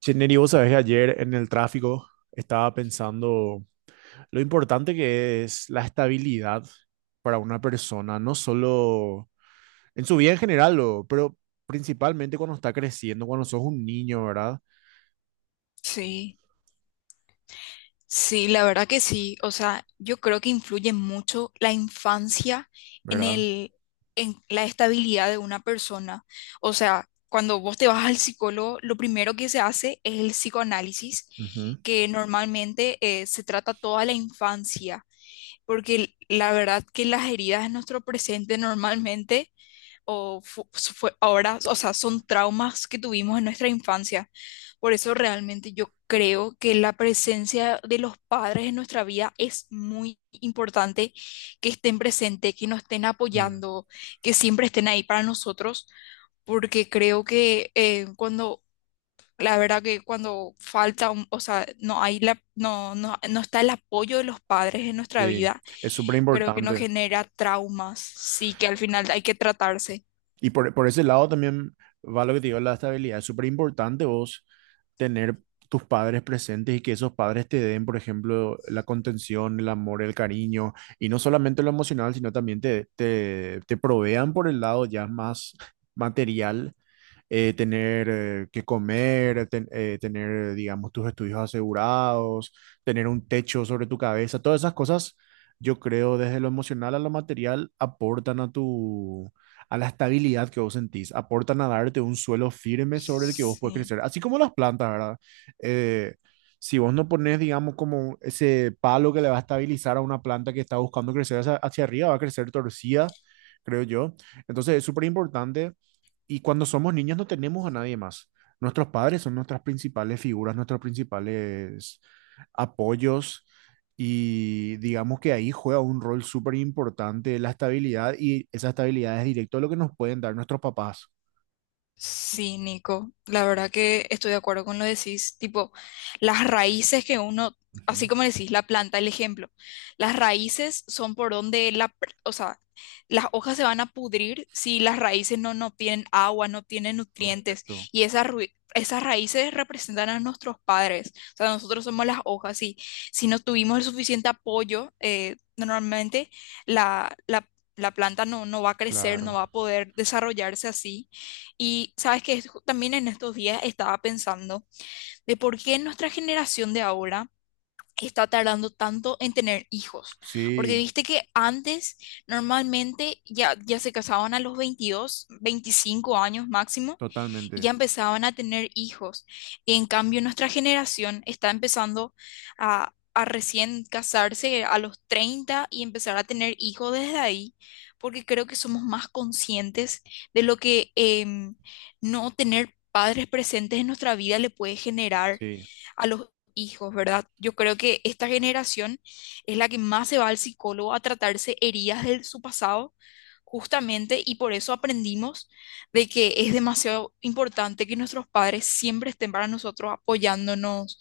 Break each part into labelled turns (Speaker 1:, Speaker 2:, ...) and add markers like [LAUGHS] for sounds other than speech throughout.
Speaker 1: Che, Neri, vos sabés que ayer en el tráfico estaba pensando lo importante que es la estabilidad para una persona, no solo en su vida en general, pero principalmente cuando está creciendo, cuando sos un niño, ¿verdad?
Speaker 2: Sí, sí, la verdad que sí. O sea, yo creo que influye mucho la infancia en
Speaker 1: ¿Verdad?
Speaker 2: el, en la estabilidad de una persona. O sea, cuando vos te vas al psicólogo, lo primero que se hace es el psicoanálisis,
Speaker 1: Ujú.
Speaker 2: que normalmente se trata toda la infancia, porque la verdad que las heridas de nuestro presente normalmente o fue ahora, o sea, son traumas que tuvimos en nuestra infancia. Por eso realmente yo creo que la presencia de los padres en nuestra vida es muy importante, que estén presentes, que nos estén
Speaker 1: Mm.
Speaker 2: apoyando, que siempre estén ahí para nosotros, porque creo que cuando, la verdad que cuando falta, o sea, no hay la, no está el apoyo de los padres en nuestra
Speaker 1: Sí,
Speaker 2: vida,
Speaker 1: es súper
Speaker 2: creo que nos
Speaker 1: importante.
Speaker 2: genera traumas, sí, que al final hay que tratarse.
Speaker 1: Y por ese lado también va lo que te digo, la estabilidad. Es súper importante vos tener tus padres presentes y que esos padres te den, por ejemplo, la contención, el amor, el cariño, y no solamente lo emocional, sino también te provean por el lado ya más material, tener, que comer, tener, digamos, tus estudios asegurados, tener un techo sobre tu cabeza, todas esas cosas, yo creo, desde lo emocional a lo material, aportan a a la estabilidad que vos sentís, aportan a darte un suelo firme sobre el que vos puedes
Speaker 2: Sí.
Speaker 1: crecer, así como las plantas, ¿verdad? Eh, si vos no pones, digamos, como ese palo que le va a estabilizar a una planta que está buscando crecer hacia arriba, va a crecer torcida, creo yo. Entonces es súper importante, y cuando somos niños no tenemos a nadie más. Nuestros padres son nuestras principales figuras, nuestros principales apoyos, y digamos que ahí juega un rol súper importante la estabilidad, y esa estabilidad es directo a lo que nos pueden dar nuestros papás.
Speaker 2: Sí, Nico, la verdad que estoy de acuerdo con lo que decís, tipo, las raíces que uno, así
Speaker 1: Ujú.
Speaker 2: como decís, la planta, el ejemplo, las raíces son por donde o sea, las hojas se van a pudrir si las raíces no tienen agua, no tienen nutrientes,
Speaker 1: Correcto.
Speaker 2: y esas raíces representan a nuestros padres, o sea, nosotros somos las hojas, y si no tuvimos el suficiente apoyo, normalmente la, la, la planta no va a crecer, no
Speaker 1: Claro.
Speaker 2: va a poder desarrollarse así. Y sabes que también en estos días estaba pensando de por qué nuestra generación de ahora está tardando tanto en tener hijos. Porque
Speaker 1: Sí,
Speaker 2: viste que antes normalmente ya se casaban a los 22 25 años máximo y ya
Speaker 1: totalmente.
Speaker 2: empezaban a tener hijos. En cambio, nuestra generación está empezando a recién casarse a los 30 y empezar a tener hijos desde ahí, porque creo que somos más conscientes de lo que no tener padres presentes en nuestra vida le puede generar
Speaker 1: Sí,
Speaker 2: a los hijos, ¿verdad? Yo creo que esta generación es la que más se va al psicólogo a tratarse heridas de su pasado, justamente, y por eso aprendimos de que es demasiado importante que nuestros padres siempre estén para nosotros apoyándonos.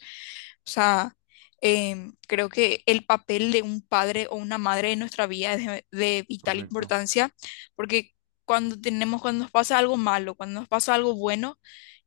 Speaker 2: O sea, creo que el papel de un padre o una madre en nuestra vida es de vital
Speaker 1: correcto.
Speaker 2: importancia, porque cuando tenemos, cuando nos pasa algo malo, cuando nos pasa algo bueno,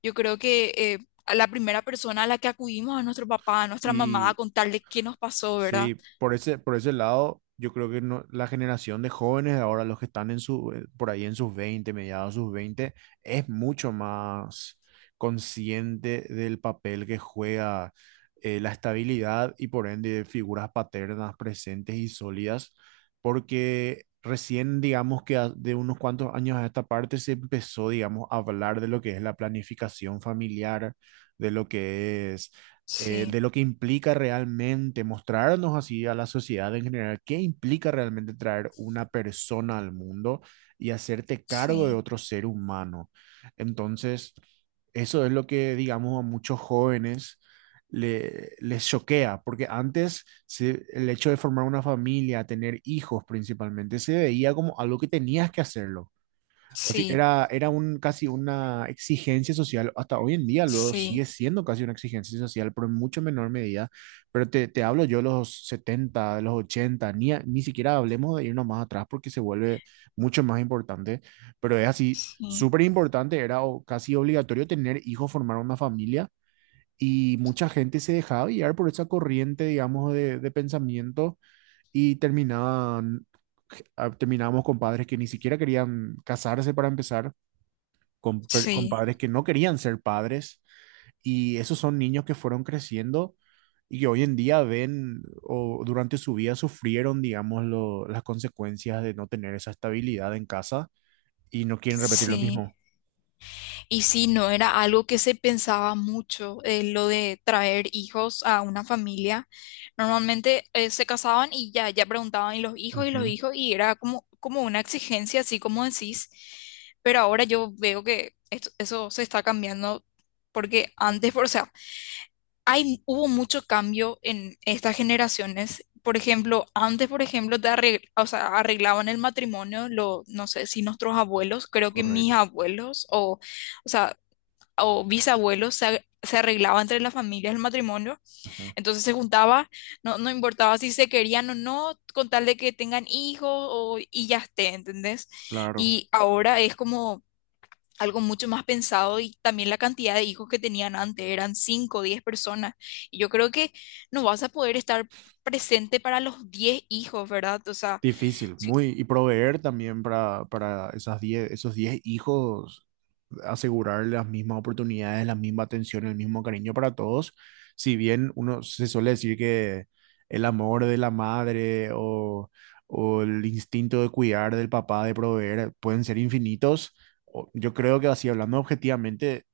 Speaker 2: yo creo que a la primera persona a la que acudimos a nuestro papá, a nuestra mamá, a contarle qué nos pasó, ¿verdad?
Speaker 1: Sí, por ese lado, yo creo que la generación de jóvenes de ahora, los que están por ahí en sus 20, mediados de sus veinte, es mucho más consciente del papel que juega, la estabilidad y por ende figuras paternas presentes y sólidas, porque recién, digamos que de unos cuantos años a esta parte se empezó, digamos, a hablar de lo que es la planificación familiar, de lo que es
Speaker 2: Sí,
Speaker 1: de lo que implica realmente mostrarnos así a la sociedad en general, qué implica realmente traer una persona al mundo y hacerte cargo de
Speaker 2: sí,
Speaker 1: otro ser humano. Entonces, eso es lo que, digamos, a muchos jóvenes les choquea, porque antes el hecho de formar una familia, tener hijos principalmente, se veía como algo que tenías que hacerlo. Así,
Speaker 2: sí,
Speaker 1: casi una exigencia social, hasta hoy en día lo sigue
Speaker 2: sí,
Speaker 1: siendo casi una exigencia social, pero en mucho menor medida. Pero te hablo yo de los setenta, de los ochenta; ni siquiera hablemos de irnos más atrás porque se vuelve mucho más importante. Pero es así,
Speaker 2: sí,
Speaker 1: súper importante, era casi obligatorio tener hijos, formar una familia, y mucha gente se dejaba guiar por esa corriente, digamos, de, pensamiento, y terminábamos con padres que ni siquiera querían casarse para empezar, con
Speaker 2: sí,
Speaker 1: padres que no querían ser padres, y esos son niños que fueron creciendo y que hoy en día ven o durante su vida sufrieron, digamos, las consecuencias de no tener esa estabilidad en casa, y no quieren repetir lo
Speaker 2: sí.
Speaker 1: mismo.
Speaker 2: Y sí, no era algo que se pensaba mucho, lo de traer hijos a una familia. Normalmente se casaban y ya preguntaban y los hijos y los
Speaker 1: Ujú.
Speaker 2: hijos y era como, como una exigencia, así como decís. Pero ahora yo veo que eso se está cambiando porque antes, o sea, hay, hubo mucho cambio en estas generaciones. Por ejemplo, antes, por ejemplo, o sea, arreglaban el matrimonio, lo, no sé si nuestros abuelos, creo que mis
Speaker 1: Correcto.
Speaker 2: abuelos o... O sea, o bisabuelos se arreglaba entre las familias el matrimonio,
Speaker 1: Ujú.
Speaker 2: entonces se juntaba, no importaba si se querían o no, con tal de que tengan hijos y ya esté, ¿entendés?
Speaker 1: Claro.
Speaker 2: Y ahora es como algo mucho más pensado y también la cantidad de hijos que tenían antes, eran 5 o 10 personas, y yo creo que no vas a poder estar presente para los 10 hijos, ¿verdad? O sea,
Speaker 1: Difícil,
Speaker 2: si.
Speaker 1: muy. Y proveer también para esas 10, esos 10 hijos, asegurar las mismas oportunidades, la misma atención, el mismo cariño para todos. Si bien uno se suele decir que el amor de la madre, o el instinto de cuidar del papá, de proveer, pueden ser infinitos, yo creo que, así hablando objetivamente,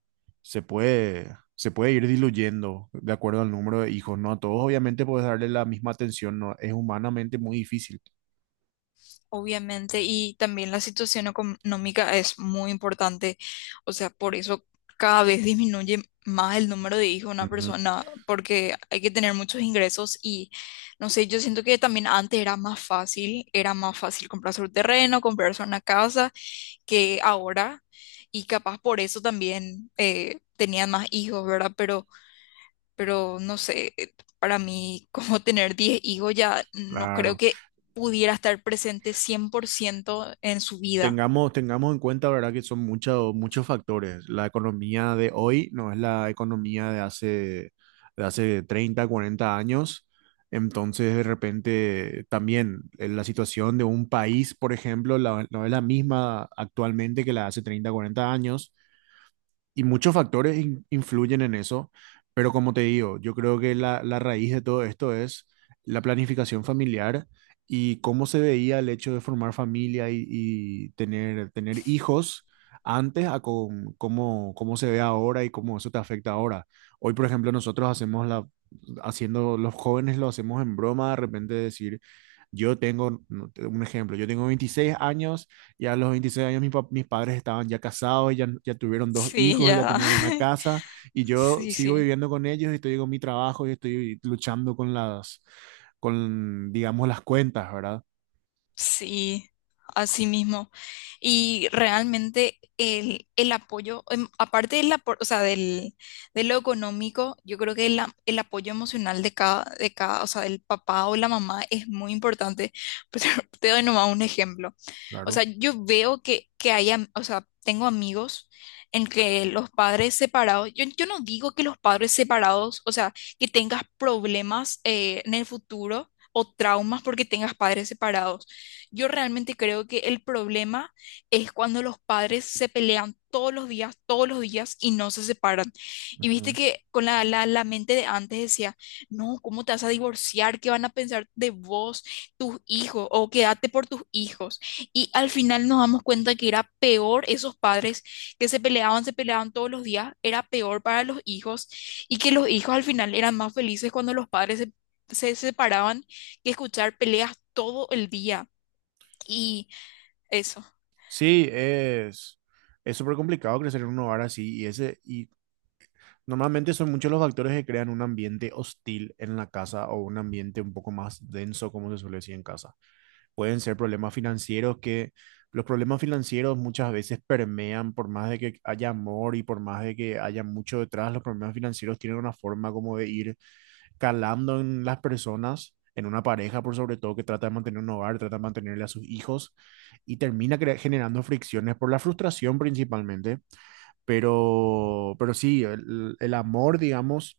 Speaker 1: se puede ir diluyendo de acuerdo al número de hijos, ¿no? A todos obviamente puedes darle la misma atención, ¿no? Es humanamente muy difícil.
Speaker 2: Obviamente, y también la situación económica es muy importante, o sea, por eso cada vez disminuye más el número de hijos de una
Speaker 1: Ujú.
Speaker 2: persona, porque hay que tener muchos ingresos y, no sé, yo siento que también antes era más fácil comprarse un terreno, comprarse una casa que ahora, y capaz por eso también tenían más hijos, ¿verdad? Pero no sé, para mí [LAUGHS] como tener 10 hijos ya no creo
Speaker 1: Claro.
Speaker 2: que pudiera estar presente 100% en su vida.
Speaker 1: Tengamos en cuenta, ¿verdad?, que son muchos, muchos factores. La economía de hoy no es la economía de hace 30 40 años. Entonces, de repente, también, la situación de un país, por ejemplo, no es la misma actualmente que la de hace 30 40 años, y muchos factores influyen en eso, pero como te digo, yo creo que la raíz de todo esto es la planificación familiar y cómo se veía el hecho de formar familia, y tener hijos antes, cómo se ve ahora y cómo eso te afecta ahora. Hoy, por ejemplo, nosotros los jóvenes lo hacemos en broma, de repente decir. No, un ejemplo. Yo tengo 26 años; ya a los 26 años mis padres estaban ya casados, ya tuvieron dos
Speaker 2: Sí,
Speaker 1: hijos, ya
Speaker 2: ya.
Speaker 1: tenían una
Speaker 2: [LAUGHS]
Speaker 1: casa, y yo
Speaker 2: Sí,
Speaker 1: sigo
Speaker 2: sí.
Speaker 1: viviendo con ellos y estoy con mi trabajo y estoy luchando con, digamos, las cuentas, ¿verdad?
Speaker 2: Sí, así mismo. Y realmente el apoyo, aparte o sea, del, de lo económico, yo creo que el apoyo emocional o sea, del papá o la mamá es muy importante. [LAUGHS] Pero te doy nomás un ejemplo. O
Speaker 1: Claro.
Speaker 2: sea, yo veo que, hay, o sea, tengo amigos en que los padres separados, yo no digo que los padres separados, o sea, que tengas problemas en el futuro. O traumas porque tengas padres separados. Yo realmente creo que el problema es cuando los padres se pelean todos los días y no se separan. Y viste
Speaker 1: Ujú.
Speaker 2: que con la mente de antes decía, no, ¿cómo te vas a divorciar? ¿Qué van a pensar de vos, tus hijos? O quédate por tus hijos. Y al final nos damos cuenta que era peor esos padres que se peleaban todos los días, era peor para los hijos y que los hijos al final eran más felices cuando los padres se separaban que escuchar peleas todo el día. Y eso,
Speaker 1: Sí, es súper complicado crecer en un hogar así, y normalmente son muchos los factores que crean un ambiente hostil en la casa, o un ambiente un poco más denso, como se suele decir en casa. Pueden ser problemas financieros que los problemas financieros muchas veces permean, por más de que haya amor y por más de que haya mucho detrás; los problemas financieros tienen una forma como de ir calando en las personas, en una pareja por sobre todo, que trata de mantener un hogar, trata de mantenerle a sus hijos, y termina generando fricciones por la frustración principalmente, pero sí, el amor, digamos,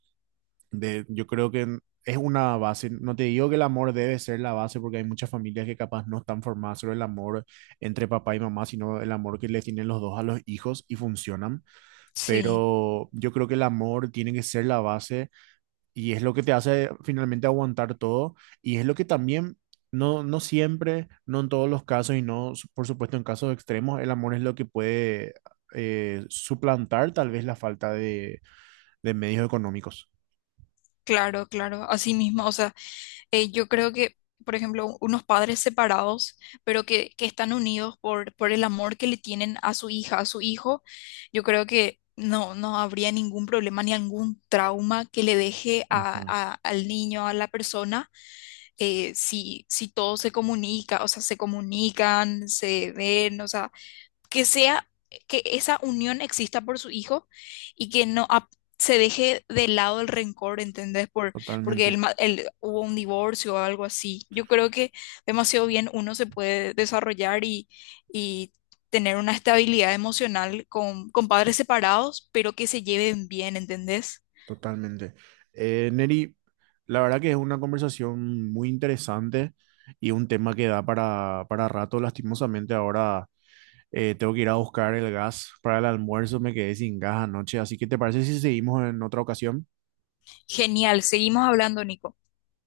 Speaker 1: yo creo que es una base. No te digo que el amor debe ser la base, porque hay muchas familias que capaz no están formadas sobre el amor entre papá y mamá, sino el amor que le tienen los dos a los hijos, y funcionan.
Speaker 2: sí,
Speaker 1: Pero yo creo que el amor tiene que ser la base, y es lo que te hace finalmente aguantar todo, y es lo que también. No, no siempre, no en todos los casos, y no, por supuesto, en casos extremos, el amor es lo que puede, suplantar tal vez la falta de medios económicos.
Speaker 2: claro, claro, así mismo, o sea, yo creo que, por ejemplo, unos padres separados, pero que están unidos por, el amor que le tienen a su hija, a su hijo, yo creo que no habría ningún problema ni algún trauma que le deje a,
Speaker 1: Ujú.
Speaker 2: al niño, a la persona, si, todo se comunica, o sea, se comunican, se ven, o sea, que esa unión exista por su hijo y que no ap- se deje de lado el rencor, ¿entendés? Porque
Speaker 1: Totalmente.
Speaker 2: hubo un divorcio o algo así. Yo creo que demasiado bien uno se puede desarrollar y, y tener una estabilidad emocional con, padres separados, pero que se lleven bien, ¿entendés?
Speaker 1: Totalmente. Neri, la verdad que es una conversación muy interesante y un tema que da para rato. Lastimosamente, ahora tengo que ir a buscar el gas para el almuerzo; me quedé sin gas anoche, así que ¿te parece si seguimos en otra ocasión?
Speaker 2: Genial, seguimos hablando, Nico.